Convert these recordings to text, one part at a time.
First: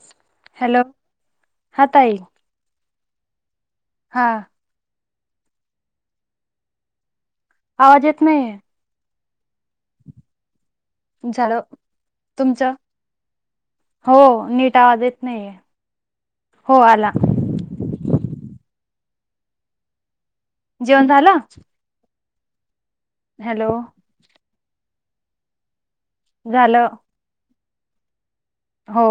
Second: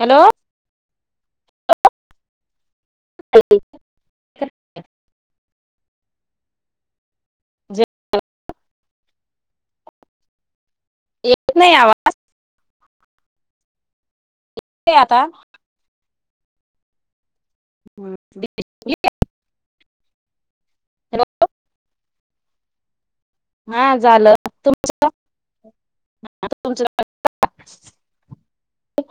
Hello hello हा तााई हा आवाज येत नाहीये येत झालं नाही आवाज तुमचं हो. नीट आवाज आता येत नाहीये. हो आला. [unintelligible] जेवण झालं. हॅलो हा झालं तुम्. [unintelligible] झालं. [inaudible] हो.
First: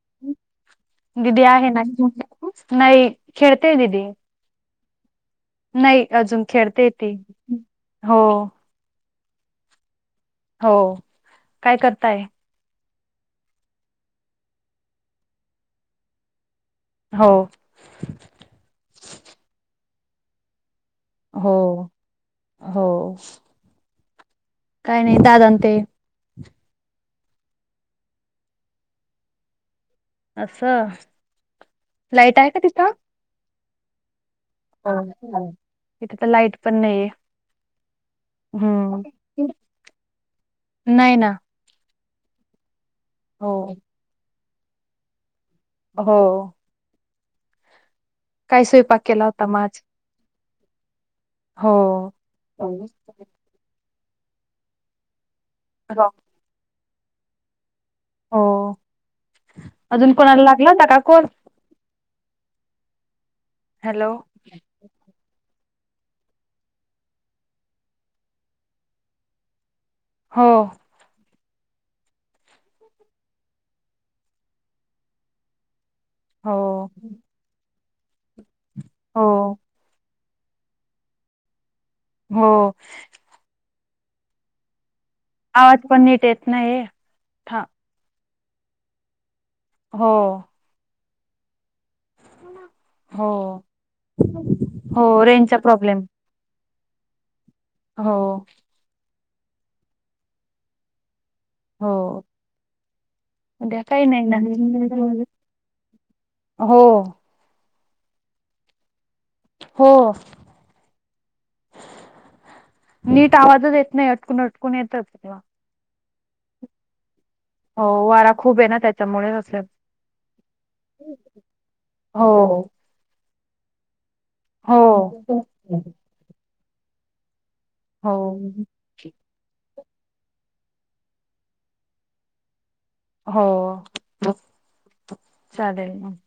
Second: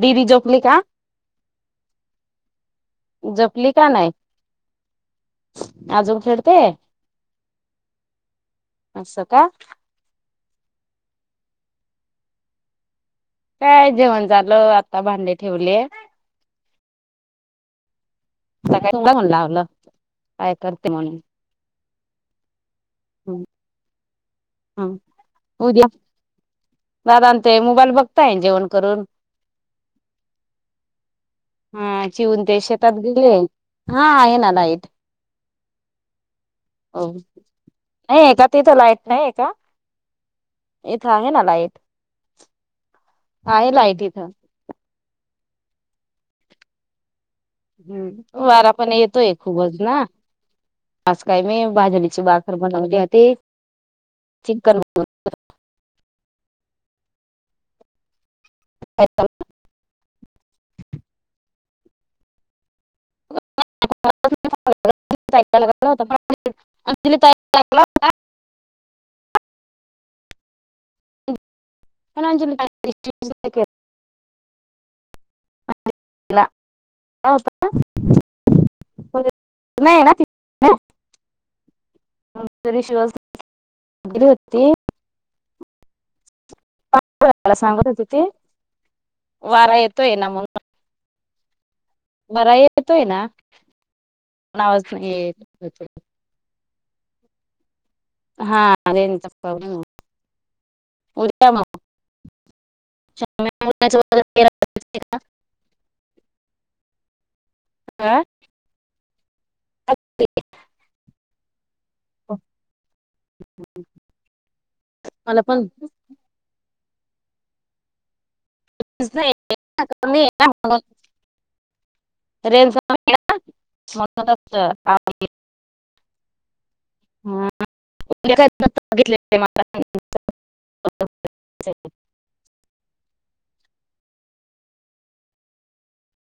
दीदी झोपली का. बक. नाहीई झोपली खेळतेय का दीदी. नाही नाही अजून खेळते य ती हो. अस का. हो काय करताय. काय जेवण झाचाल आता भांडे ठेवले. हो. सका म्हण लावलं काय करत. हो. हो. काही नाही दादा ते. दादात मोबाईल बघताय जेवण करून. असं हा लाईट चिवून आहे का ते तिथं शेतात गेले. हा आहे ना. लाईट हो तिथे तर लाईट पण नाहीये नाही आहे का तिथं लाईट हम्म नाही आहे का इथं आहे ना लाईट. हो आहे लाईट इथं. हो. काय वारा पण स्वयंपाक केला येतोय होता म आज? खूपच ना. आज काय मी बाजेरीची बाखर हो. बनवली होती. चिकन. [unintelligible] हो अजून कोणाला लागलं ना का. कोण. हॅलो [unintelligible] हो. कलांजली हो [unintelligible] [unintelligible] होता. हो म्हणे नाहीय ना ती? [unintelligible] हो. रिशिवस [unintelligible] आवज पण नीट ये कला सांगत होते ती. वारा हो येतोय ना म्हणून. बरा येतोय ना? हो [unintelligible] आवाज हो रेंजचा प्रॉब्लेम हो हा रेंज चा पव ना हो द्या उन्हाचं काही वगैरे नाही गेलं नवीन का? हो. आ? हो. नीट आवाजच येत नाही अटकून अट ण येतात तेव्हा. मला पण हो वारा खूप आहे ना [unintelligible] त्याच्यामुळे असेल कमी हाय ना आवाज? हो रेंज चा प्रॉब्लेम. वा [unintelligible] हो. हा. हो [unintelligible] मला. [unintelligible] हो चालेल.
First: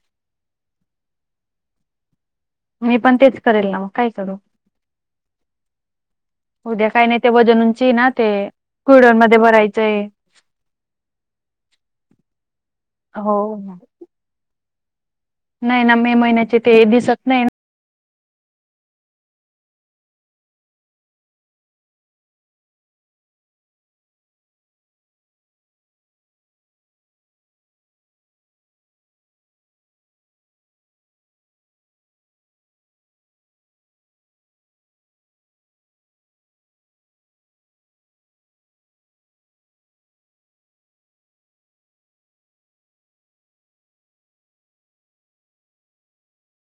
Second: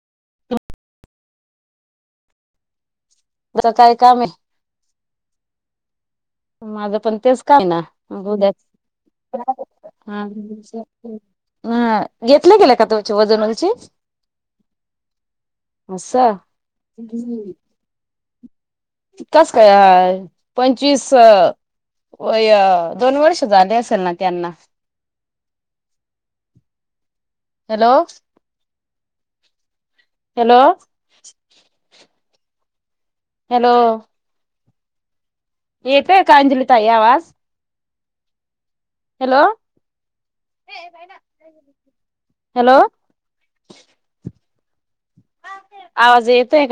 मी पण तेच करेल आता ना मग, काय काम करू? आहे उद्या माझं काय पण नाही ते तेच काय ना. वजनूंची ते क्युडन मध्ये भरायचंय ह घेतलं गेला का तुमची हो वजन उंची? नाही ना मे असं महिन्याचे ते दिसत नाही कस काय, पंचवीस वय दोन वर्ष झाले असेल ना त्यांना? हॅलो हॅलो हॅलो येतोय का अंजलीताई आवाज हॅलो हॅलो आवाज येतोय